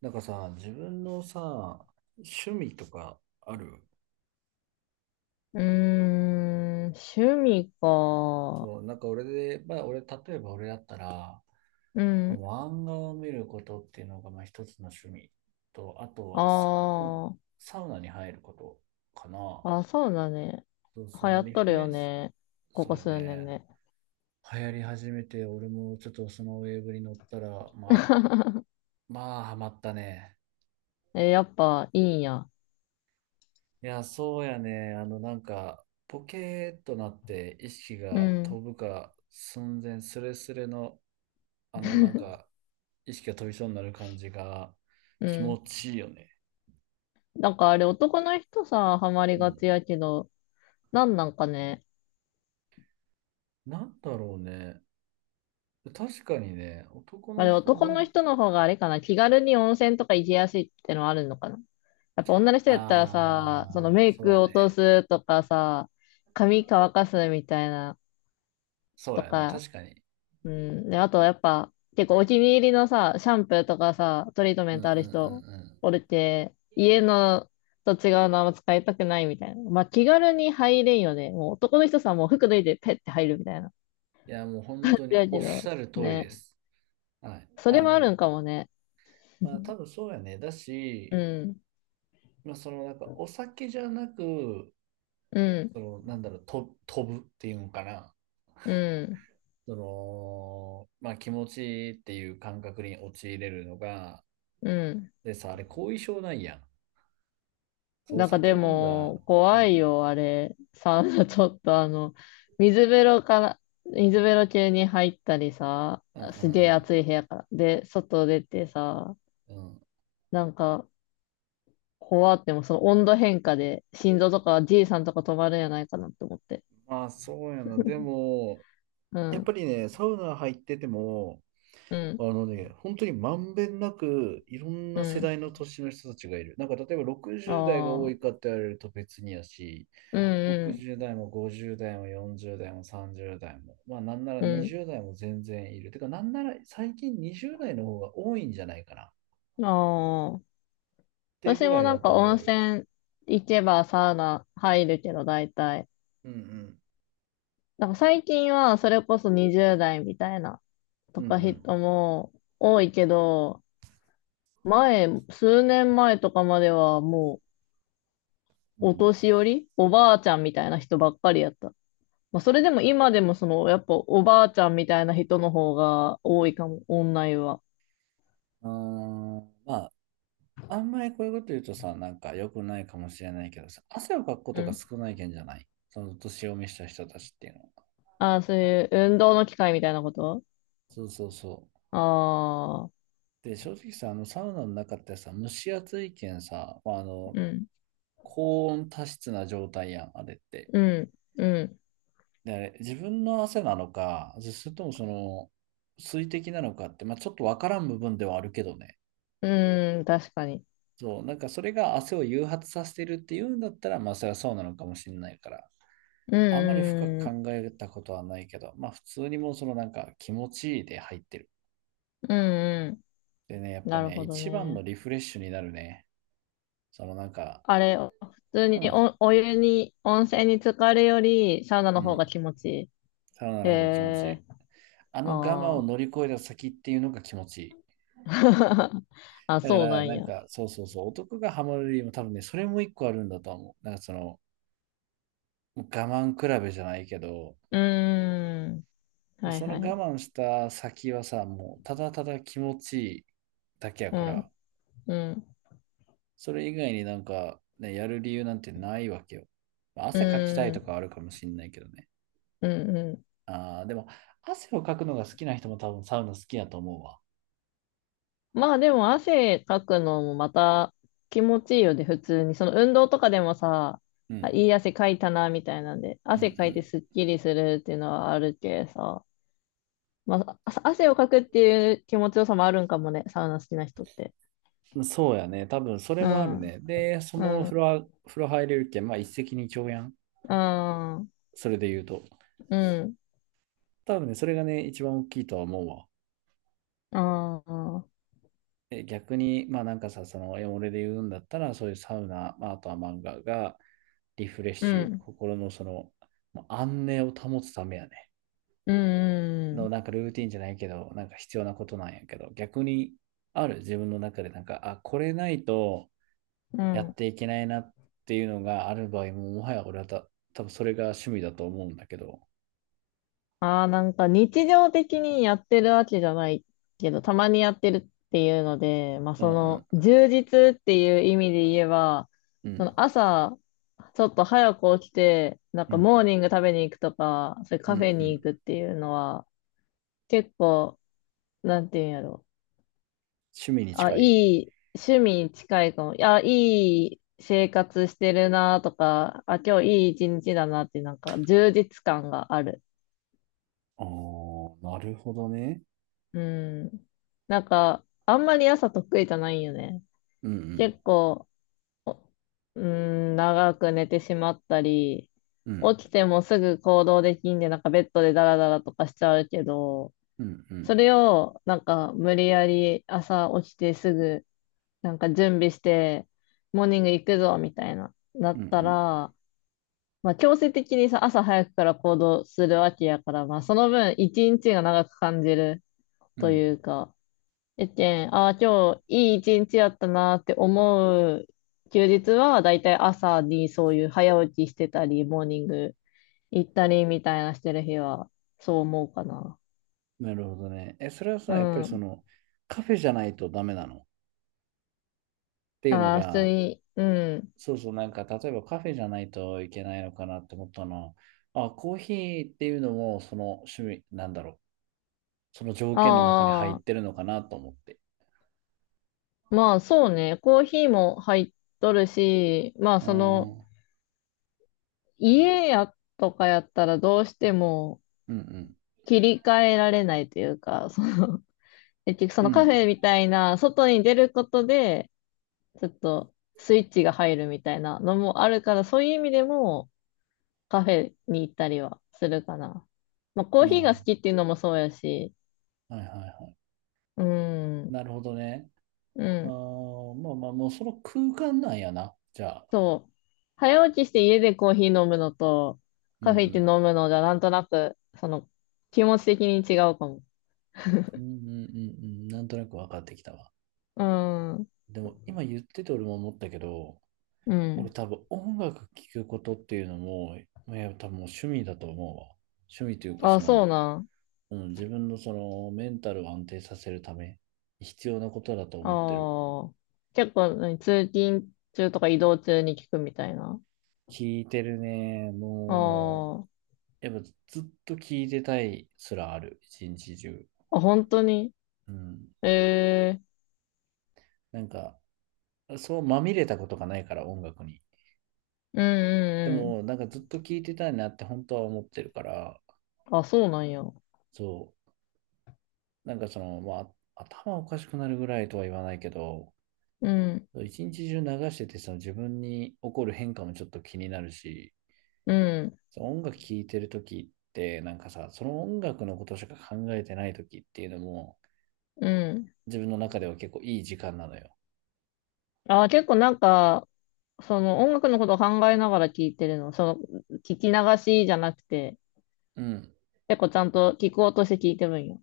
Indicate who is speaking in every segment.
Speaker 1: なんかさ、自分のさ、趣味とかある？
Speaker 2: うーん、趣味か。
Speaker 1: そう、なんか俺で、まあ俺、例えば俺だったら、
Speaker 2: うん。
Speaker 1: 漫画を見ることっていうのがまあ一つの趣味と、あと
Speaker 2: あ
Speaker 1: はウ、サウナに入ることかな。
Speaker 2: あ、あ、そうだね。
Speaker 1: そうそう、
Speaker 2: 流
Speaker 1: ま
Speaker 2: 行
Speaker 1: あ
Speaker 2: っ
Speaker 1: リ
Speaker 2: と
Speaker 1: フ
Speaker 2: る
Speaker 1: レ
Speaker 2: よ
Speaker 1: ッシ
Speaker 2: ね。
Speaker 1: ュ、
Speaker 2: こ
Speaker 1: そ
Speaker 2: こ
Speaker 1: うだ
Speaker 2: 数年
Speaker 1: ね。
Speaker 2: ね。
Speaker 1: 流行り始めて、俺もちょっとそのウェーブに乗ったら、まあ、まあ、ハマったね。
Speaker 2: え、やっぱいいんや。
Speaker 1: いや、そうやね。あの、なんか、ポケーっとなって意識
Speaker 2: う
Speaker 1: が飛
Speaker 2: ん、
Speaker 1: ぶか寸前、スレスレの、あの、なんか、意識が飛びそうになる感じが
Speaker 2: う
Speaker 1: 気
Speaker 2: ん。
Speaker 1: 持ちいいよね。
Speaker 2: なんかあれ男の人さ、ハマり
Speaker 1: う
Speaker 2: が
Speaker 1: ん。
Speaker 2: ちやけど、なんなんかね。
Speaker 1: なんだろうね。確かにね、男
Speaker 2: あ
Speaker 1: の
Speaker 2: れ
Speaker 1: 人
Speaker 2: 男の
Speaker 1: の、
Speaker 2: 人の方があれかな。気軽に温泉とか行きやすいってのはあるのかな。やっぱ女の人やったらさ、その
Speaker 1: ああ、
Speaker 2: メイ
Speaker 1: そう
Speaker 2: ク
Speaker 1: や
Speaker 2: 落と
Speaker 1: ね。
Speaker 2: すとかさ、髪乾かすみたいな
Speaker 1: そう
Speaker 2: と
Speaker 1: やね。
Speaker 2: か、
Speaker 1: 確かに。
Speaker 2: うん。で、あとやっぱ、結構お気に入りのさ、シャンプーとかさ、トリートメ
Speaker 1: うん
Speaker 2: ン
Speaker 1: うん
Speaker 2: ト
Speaker 1: う
Speaker 2: ある
Speaker 1: ん
Speaker 2: 人、
Speaker 1: うん。
Speaker 2: おるて、家のと違うのあんま使いたくないみたいな。まあ気軽に入れんよね。もう男の人さ、もう服脱いでペッて入るみたいな。
Speaker 1: いや、もう本当に
Speaker 2: だ
Speaker 1: お
Speaker 2: け
Speaker 1: っし
Speaker 2: ど、
Speaker 1: ゃる通り
Speaker 2: ね。
Speaker 1: です。はい。
Speaker 2: それ
Speaker 1: あ
Speaker 2: もある
Speaker 1: の、
Speaker 2: んかもね。
Speaker 1: まあ、多 分そうやね。だ
Speaker 2: う
Speaker 1: し、
Speaker 2: ん。
Speaker 1: まあ、そのなんかお酒じゃなく
Speaker 2: う
Speaker 1: そ
Speaker 2: ん。
Speaker 1: の、なんだろう、と飛ぶっていうのかな。
Speaker 2: うん。
Speaker 1: その、まあ、気持ちいいっていう感覚に陥れるのが、
Speaker 2: うん。
Speaker 1: でさ、あれ、後遺症ないやん。そう、お
Speaker 2: なんか
Speaker 1: 酒
Speaker 2: で
Speaker 1: 飲んだ、
Speaker 2: も、
Speaker 1: う
Speaker 2: 怖
Speaker 1: ん、
Speaker 2: いよ、あれ。サウナ、ちょっと、水風呂から、水風呂中に入ったりさ、
Speaker 1: うんう
Speaker 2: すげえ
Speaker 1: ん
Speaker 2: 暑い部屋から。で、外出てさ、
Speaker 1: うん。うん。
Speaker 2: なんか、怖っても、その温度変化で、心臓とか、じいさんとか止まるんじゃないかなって思って。
Speaker 1: まあ、そうやな。でも、
Speaker 2: う
Speaker 1: やっぱ
Speaker 2: ん、
Speaker 1: りね、サウナ入ってても、
Speaker 2: う
Speaker 1: あ
Speaker 2: ん、
Speaker 1: のね、本当にまんべんなく、いろん
Speaker 2: う
Speaker 1: な世
Speaker 2: ん。
Speaker 1: 代の年の人たちがいる。なんか、例えば60代が多
Speaker 2: ああ、
Speaker 1: いかって言われると別にやし、
Speaker 2: うん、
Speaker 1: 60代も50代も40代も30代も、まあなんなら
Speaker 2: うん、
Speaker 1: 20代も全然いる。てか、なんなら最近20代の方が多いんじゃないかなっ
Speaker 2: うん。ああ。
Speaker 1: て
Speaker 2: 私
Speaker 1: ぐら
Speaker 2: も
Speaker 1: い
Speaker 2: な
Speaker 1: や
Speaker 2: ん
Speaker 1: と
Speaker 2: か
Speaker 1: 思
Speaker 2: 温
Speaker 1: うよ。
Speaker 2: 泉行けばサウナ入るけど、大体。
Speaker 1: うんうん。
Speaker 2: な最近はそれこそ20代みたいな
Speaker 1: う
Speaker 2: とか
Speaker 1: ん
Speaker 2: 人も多いけど、前、数年前とかまではも
Speaker 1: うん。
Speaker 2: う
Speaker 1: う
Speaker 2: お
Speaker 1: ん
Speaker 2: 年寄り、おばあちゃんみたいな人ばっかりやった。まあ、それでも今でもその、やっぱおばあちゃんみたいな人の方が多いかも、オンラインは。
Speaker 1: うん。あーまあ、あんまりこういうこと言うとさ、なんか良くないかもしれないけどさ、汗をかくこ
Speaker 2: う
Speaker 1: とが
Speaker 2: ん。
Speaker 1: 少ないけんじゃないその年を召した人たちっていうのは。
Speaker 2: ああ、そういう運動の機会みたいなこと
Speaker 1: そうそうそう。
Speaker 2: ああー、
Speaker 1: で、正直さ、あのサウナの中ってさ、蒸し暑いけんさ、まあ、あの、
Speaker 2: うん、
Speaker 1: 高温多湿な状態やん、あれって。
Speaker 2: うん、うん、
Speaker 1: で、自分の汗なのか、それともその水滴なのかって、まあ、ちょっとわからん部分ではあるけどね。
Speaker 2: うん、確かに。
Speaker 1: そう、なんかそれが汗を誘発させてるっていうんだったら、まあそれはそうなのかもしれないから、
Speaker 2: う
Speaker 1: あんまり深く
Speaker 2: ん、うん、
Speaker 1: 考えたことはないけど、まあ普通にもうそのなんか気持ちいいで入ってる。
Speaker 2: うん、う
Speaker 1: でね、や
Speaker 2: ん。
Speaker 1: っぱ
Speaker 2: なる
Speaker 1: ね、
Speaker 2: ほど
Speaker 1: 一番の
Speaker 2: ね。
Speaker 1: リフレッシュになるね。そのなんか、
Speaker 2: あれ、普通
Speaker 1: う
Speaker 2: に
Speaker 1: ん、
Speaker 2: お、お湯に、温泉に浸かるより、サウナの
Speaker 1: う
Speaker 2: 方が
Speaker 1: ん、
Speaker 2: 気持ちいい。
Speaker 1: サウナ
Speaker 2: へ
Speaker 1: の方が気持ちいい。
Speaker 2: えー、
Speaker 1: あの我慢を
Speaker 2: あ
Speaker 1: 乗り越えた先っていうのが気持ちいい。
Speaker 2: あ、あ
Speaker 1: だか
Speaker 2: そうな
Speaker 1: ら、
Speaker 2: ん
Speaker 1: なん
Speaker 2: や。う
Speaker 1: か、そうそうそう、男がハマる理由も多分ね、それも一個あるんだと思う。なんかその、我慢比べじゃないけど、
Speaker 2: ーん。はい
Speaker 1: その
Speaker 2: は
Speaker 1: 我慢
Speaker 2: い。
Speaker 1: した先はさ、もうただただ気持ちいいだけや
Speaker 2: う
Speaker 1: から、
Speaker 2: ん、うん、
Speaker 1: それ以外になんか、ね、やる理由なんてないわけよ。まあ
Speaker 2: う
Speaker 1: 汗かきたいとか
Speaker 2: ん、
Speaker 1: あるかもしんないけどね。
Speaker 2: うん、うん。
Speaker 1: ああ、でも、汗をかくのが好きな人も多分サウナ好きやと思うわ。
Speaker 2: まあでも汗かくのもまた気持ちいいよね、普通に。その運動とかでもさ、
Speaker 1: う
Speaker 2: あ、
Speaker 1: ん、
Speaker 2: いい汗かいたな、みたいなんで、
Speaker 1: う
Speaker 2: 汗かいて
Speaker 1: ん、
Speaker 2: すっきりするっていうのはあるけさ。まあ、あ汗をかくっていう気持ちよさもあるんかもね、サウナ好きな人って。
Speaker 1: うん。そうやね。多分それ
Speaker 2: う
Speaker 1: もある
Speaker 2: ん、
Speaker 1: ね。で、そ
Speaker 2: う
Speaker 1: の風呂
Speaker 2: ん、
Speaker 1: は、風呂入れるけん、まあ一石二鳥やん。
Speaker 2: うん、
Speaker 1: それで言うと。
Speaker 2: うん、
Speaker 1: 多分ね、それがね、一番大きいとは思うわ。
Speaker 2: ああ、
Speaker 1: え、逆に、まあなんかさ、その、俺で言うんだったら、そういうサウナ、まあ、あとは漫画がリフレッ
Speaker 2: う
Speaker 1: シュ、
Speaker 2: ん、
Speaker 1: 心のその、まあ安寧を保つためやね。
Speaker 2: う
Speaker 1: の、
Speaker 2: ん、
Speaker 1: なんかルーティンじゃないけど、なんか必要なことなんやけど、逆にある自分の中で、なんか、あ、これないと
Speaker 2: う
Speaker 1: やっ
Speaker 2: ん。
Speaker 1: ていけないなっていうのがある場合も、もはや俺は多分それが趣味だと思うんだけど、
Speaker 2: ああ、日常的にやってるわけじゃないけど、たまにやってるっていうので、まあ
Speaker 1: うん
Speaker 2: そ
Speaker 1: うん、
Speaker 2: の充実っていう意味で言えば、
Speaker 1: う
Speaker 2: そ
Speaker 1: ん、
Speaker 2: の朝、ちょっと早く起きて、なん
Speaker 1: う
Speaker 2: か
Speaker 1: ん、
Speaker 2: モーニング食べに行くとか、それ
Speaker 1: うん、
Speaker 2: カ
Speaker 1: う
Speaker 2: フェに行
Speaker 1: ん、
Speaker 2: くっていうのは、結構、なんていうんやろ
Speaker 1: 趣味に
Speaker 2: あ、
Speaker 1: 近
Speaker 2: い
Speaker 1: い。
Speaker 2: い、趣味に近いかも。いや、いい生活してるなとか、あ、今日いい一日だなって、なんか充実感がある。
Speaker 1: ああ、なるほどね。
Speaker 2: うん。なんか、あんまり朝得意じゃないよね。
Speaker 1: うんうん。
Speaker 2: 結構、うん、長く寝てしまったり、
Speaker 1: うん
Speaker 2: 起きてもすぐ行動できんで、なんかベッドでダラダラとかしちゃうけど、
Speaker 1: うんうん
Speaker 2: それを、なんか無理やり朝起きてすぐ、なんか準備して、モーニング行くぞ、みたいな、な
Speaker 1: うんう
Speaker 2: った
Speaker 1: ん。
Speaker 2: ら、まあ、強制的にさ、朝早くから行動するわけやから、まあ、その分、一日が長く感じる
Speaker 1: う
Speaker 2: と
Speaker 1: ん、
Speaker 2: いうか、えっけん、ああ、今日いい一日やったなって思う休日は、だいたい朝にそういう早起きしてたり、モーニング行ったりみたいなしてる日は、そう思うかな。
Speaker 1: なるほどね。え、それは
Speaker 2: う
Speaker 1: さ、やっぱりそ
Speaker 2: ん。
Speaker 1: のカフェじゃないとダメなのっていうの
Speaker 2: ああ、普通
Speaker 1: が、
Speaker 2: に、うん。
Speaker 1: そうそう、なんか例えばカフェじゃないといけないのかなって思ったのは、あ、コーヒーっていうのもその趣味、なんだろう、その条件の中に入っ
Speaker 2: あ
Speaker 1: てるのかなと思って。
Speaker 2: あ、まあそうね、コーヒーも入っとるし、まあ
Speaker 1: う
Speaker 2: そ
Speaker 1: ん
Speaker 2: の、
Speaker 1: うん
Speaker 2: 家やとかやったらどうしても、
Speaker 1: うん。
Speaker 2: 切り替えられないというか、その、結局そ
Speaker 1: う
Speaker 2: のカフ
Speaker 1: ん。
Speaker 2: ェみたいな、外に出ることで、ちょっとスイッチが入るみたいなのもあるから、そういう意味でもカフェに行ったりはするかな。まあ、コーヒーが好き
Speaker 1: あ、
Speaker 2: っていうのもそうやし、
Speaker 1: はいはいは
Speaker 2: う
Speaker 1: い。
Speaker 2: ん、
Speaker 1: なるほどね。
Speaker 2: う
Speaker 1: あ
Speaker 2: ん、
Speaker 1: ーまあまあ、もうその空間なんやな。じゃあ。
Speaker 2: そう。早起きして家でコーヒー飲むのと、
Speaker 1: うんう
Speaker 2: カフェ行って飲
Speaker 1: ん。
Speaker 2: むのじゃ、なんとなく、その、気持ち的に違うかも。
Speaker 1: うんうんうんうん。なんとなく分かってきたわ。
Speaker 2: うん、
Speaker 1: でも今言ってて俺も思ったけど、
Speaker 2: う
Speaker 1: 俺
Speaker 2: ん。
Speaker 1: 多分音楽聴くことっていうのも、まあ、やっぱ多分もう趣味だと思うわ。趣味というか
Speaker 2: あ、
Speaker 1: そ
Speaker 2: そう
Speaker 1: の、
Speaker 2: なん。
Speaker 1: うん、自分のそのメンタルを安定させるために必要なことだと思ってる。
Speaker 2: ああ。結構、何通勤中とか移動中に聞くみたいな。
Speaker 1: 聴いてるね。も
Speaker 2: あ
Speaker 1: う、やっぱずっと聴いてたいすらある。一日中。
Speaker 2: あ。あ、本当に
Speaker 1: うん。
Speaker 2: ええ
Speaker 1: なんか、そうまみれたことがないから音楽に。
Speaker 2: うん
Speaker 1: で
Speaker 2: う
Speaker 1: も、
Speaker 2: ん
Speaker 1: なんかずっと聴いてたいなって本当は思ってるから、
Speaker 2: うん。あ、そうなんや。う
Speaker 1: そう。なんかその、まあ、頭おかしくなるぐらいとは言わないけど、
Speaker 2: ん、
Speaker 1: 一日中流してて、その自分に起こる変化もちょっと気になるし、
Speaker 2: うん、
Speaker 1: その音楽聴いてる時って、なんかさ、その音楽のことしか考えてない時っていうのも、
Speaker 2: うん。
Speaker 1: 自分の中では結構いい時間なのよ。
Speaker 2: あ、結構なんか、その音楽のことを考えながら聞いてるの。その、聞き流しじゃなくて、
Speaker 1: うん。
Speaker 2: 結構ちゃんと聞こうとして聞いてるんよ。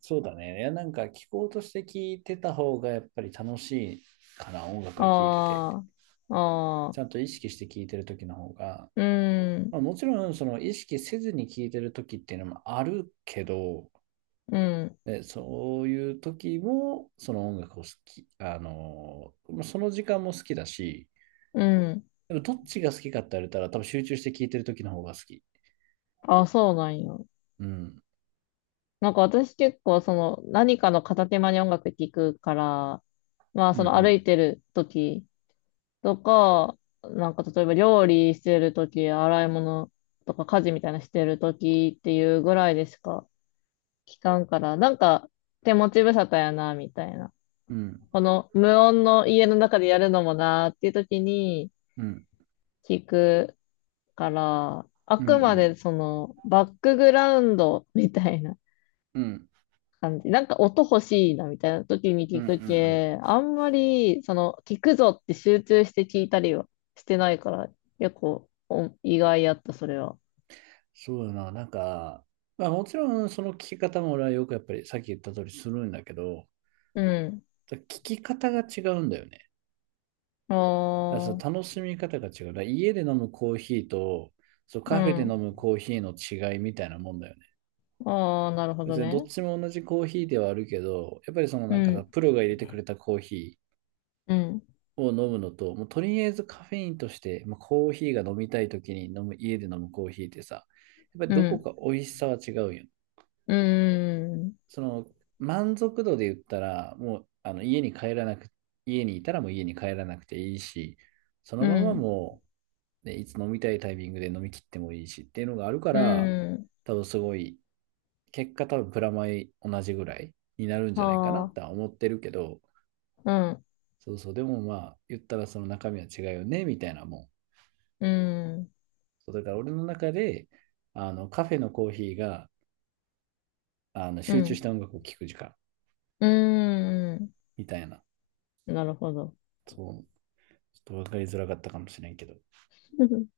Speaker 1: そうだね。いや、なんか聞こうとして聞いてた方がやっぱり楽しいかな、音楽は聞いてて。
Speaker 2: ああ、ああ、
Speaker 1: ちゃんと意識して聞いてる時の方が、
Speaker 2: うん、
Speaker 1: まあ、もちろんその意識せずに聞いてる時っていうのもあるけど、
Speaker 2: うん、
Speaker 1: で、そういう時も、その音楽を好き、あのその時間も好きだし、
Speaker 2: うん。
Speaker 1: でもどっちが好きかって言われたら、多分集中して聴いてる時の方が好き。
Speaker 2: あ、そうなんや。
Speaker 1: うん。
Speaker 2: なんか私結構その何かの片手間に音楽聴くから、まあ
Speaker 1: うん
Speaker 2: そ
Speaker 1: う
Speaker 2: の歩
Speaker 1: ん。
Speaker 2: いてる時とか、なんか例えば料理してる時、洗い物とか家事みたいなしてる時っていうぐらいでしか聞かんから、なんか手持ち無沙汰やな、みたいな。
Speaker 1: うん。
Speaker 2: この無音の家の中でやるのもなっていう時に
Speaker 1: うん。
Speaker 2: 聞くから、あ
Speaker 1: う
Speaker 2: くま
Speaker 1: ん。
Speaker 2: でそのバックグラウンドみたいな。
Speaker 1: うん。うん。
Speaker 2: 感じ。なんか音欲しいなみたいな時に
Speaker 1: うん。
Speaker 2: 聞
Speaker 1: う
Speaker 2: く
Speaker 1: ん、
Speaker 2: け、あんまり、その、聞くぞって集中して聞いたりはしてないから、結構意外やった、それは。
Speaker 1: そうだな。なんか、まあもちろんその聴き方も俺はよくやっぱりさっき言った通りするんだけど、
Speaker 2: うん。
Speaker 1: 聴き方が違うんだよね。だから
Speaker 2: あ
Speaker 1: 楽しみ方が違う。だから家で飲むコーヒーと、そう
Speaker 2: あ、う
Speaker 1: カフェで飲
Speaker 2: ん。
Speaker 1: むコーヒーの違いみたいなもんだよね。
Speaker 2: ああ、なるほど
Speaker 1: 別にどっ
Speaker 2: ね。
Speaker 1: ちも同じコーヒーではあるけど、やっぱりそのな
Speaker 2: う
Speaker 1: んかさ、
Speaker 2: ん、
Speaker 1: プロが入れてくれたコーヒ
Speaker 2: うん、
Speaker 1: ーを飲むのと、もうとりあえずカフェインとして、まあ、コーヒーが飲みたい時に飲む、家で飲むコーヒーってさ、やっぱり
Speaker 2: う
Speaker 1: どこ
Speaker 2: ん、
Speaker 1: か美味しさは違うよ。
Speaker 2: うん、
Speaker 1: その満足度で言ったら、もうあの家に帰らなく、家にいたらもう家に帰らなくていいし、その
Speaker 2: う
Speaker 1: まま
Speaker 2: ん、
Speaker 1: もう、ね、いつ飲みたいタイミングで飲み切ってもいいしっていうのがあるか
Speaker 2: う
Speaker 1: ら、
Speaker 2: ん、
Speaker 1: 多分すごい結果多分プラマイ同じぐらいになるんじゃないかな
Speaker 2: あ
Speaker 1: っ
Speaker 2: あ、
Speaker 1: て思ってるけど、
Speaker 2: うん、
Speaker 1: そうそう、でもまあ、言ったらその中身は違うよね、みたいなもん。
Speaker 2: うん、
Speaker 1: そうだから俺の中で、あの、カフェのコーヒーが、あの、
Speaker 2: う
Speaker 1: 集中した
Speaker 2: ん、
Speaker 1: 音楽を聴く時間、
Speaker 2: うん、
Speaker 1: みたいな。
Speaker 2: なるほど。
Speaker 1: そう、ちょっと分かりづらかったかもしれんけど。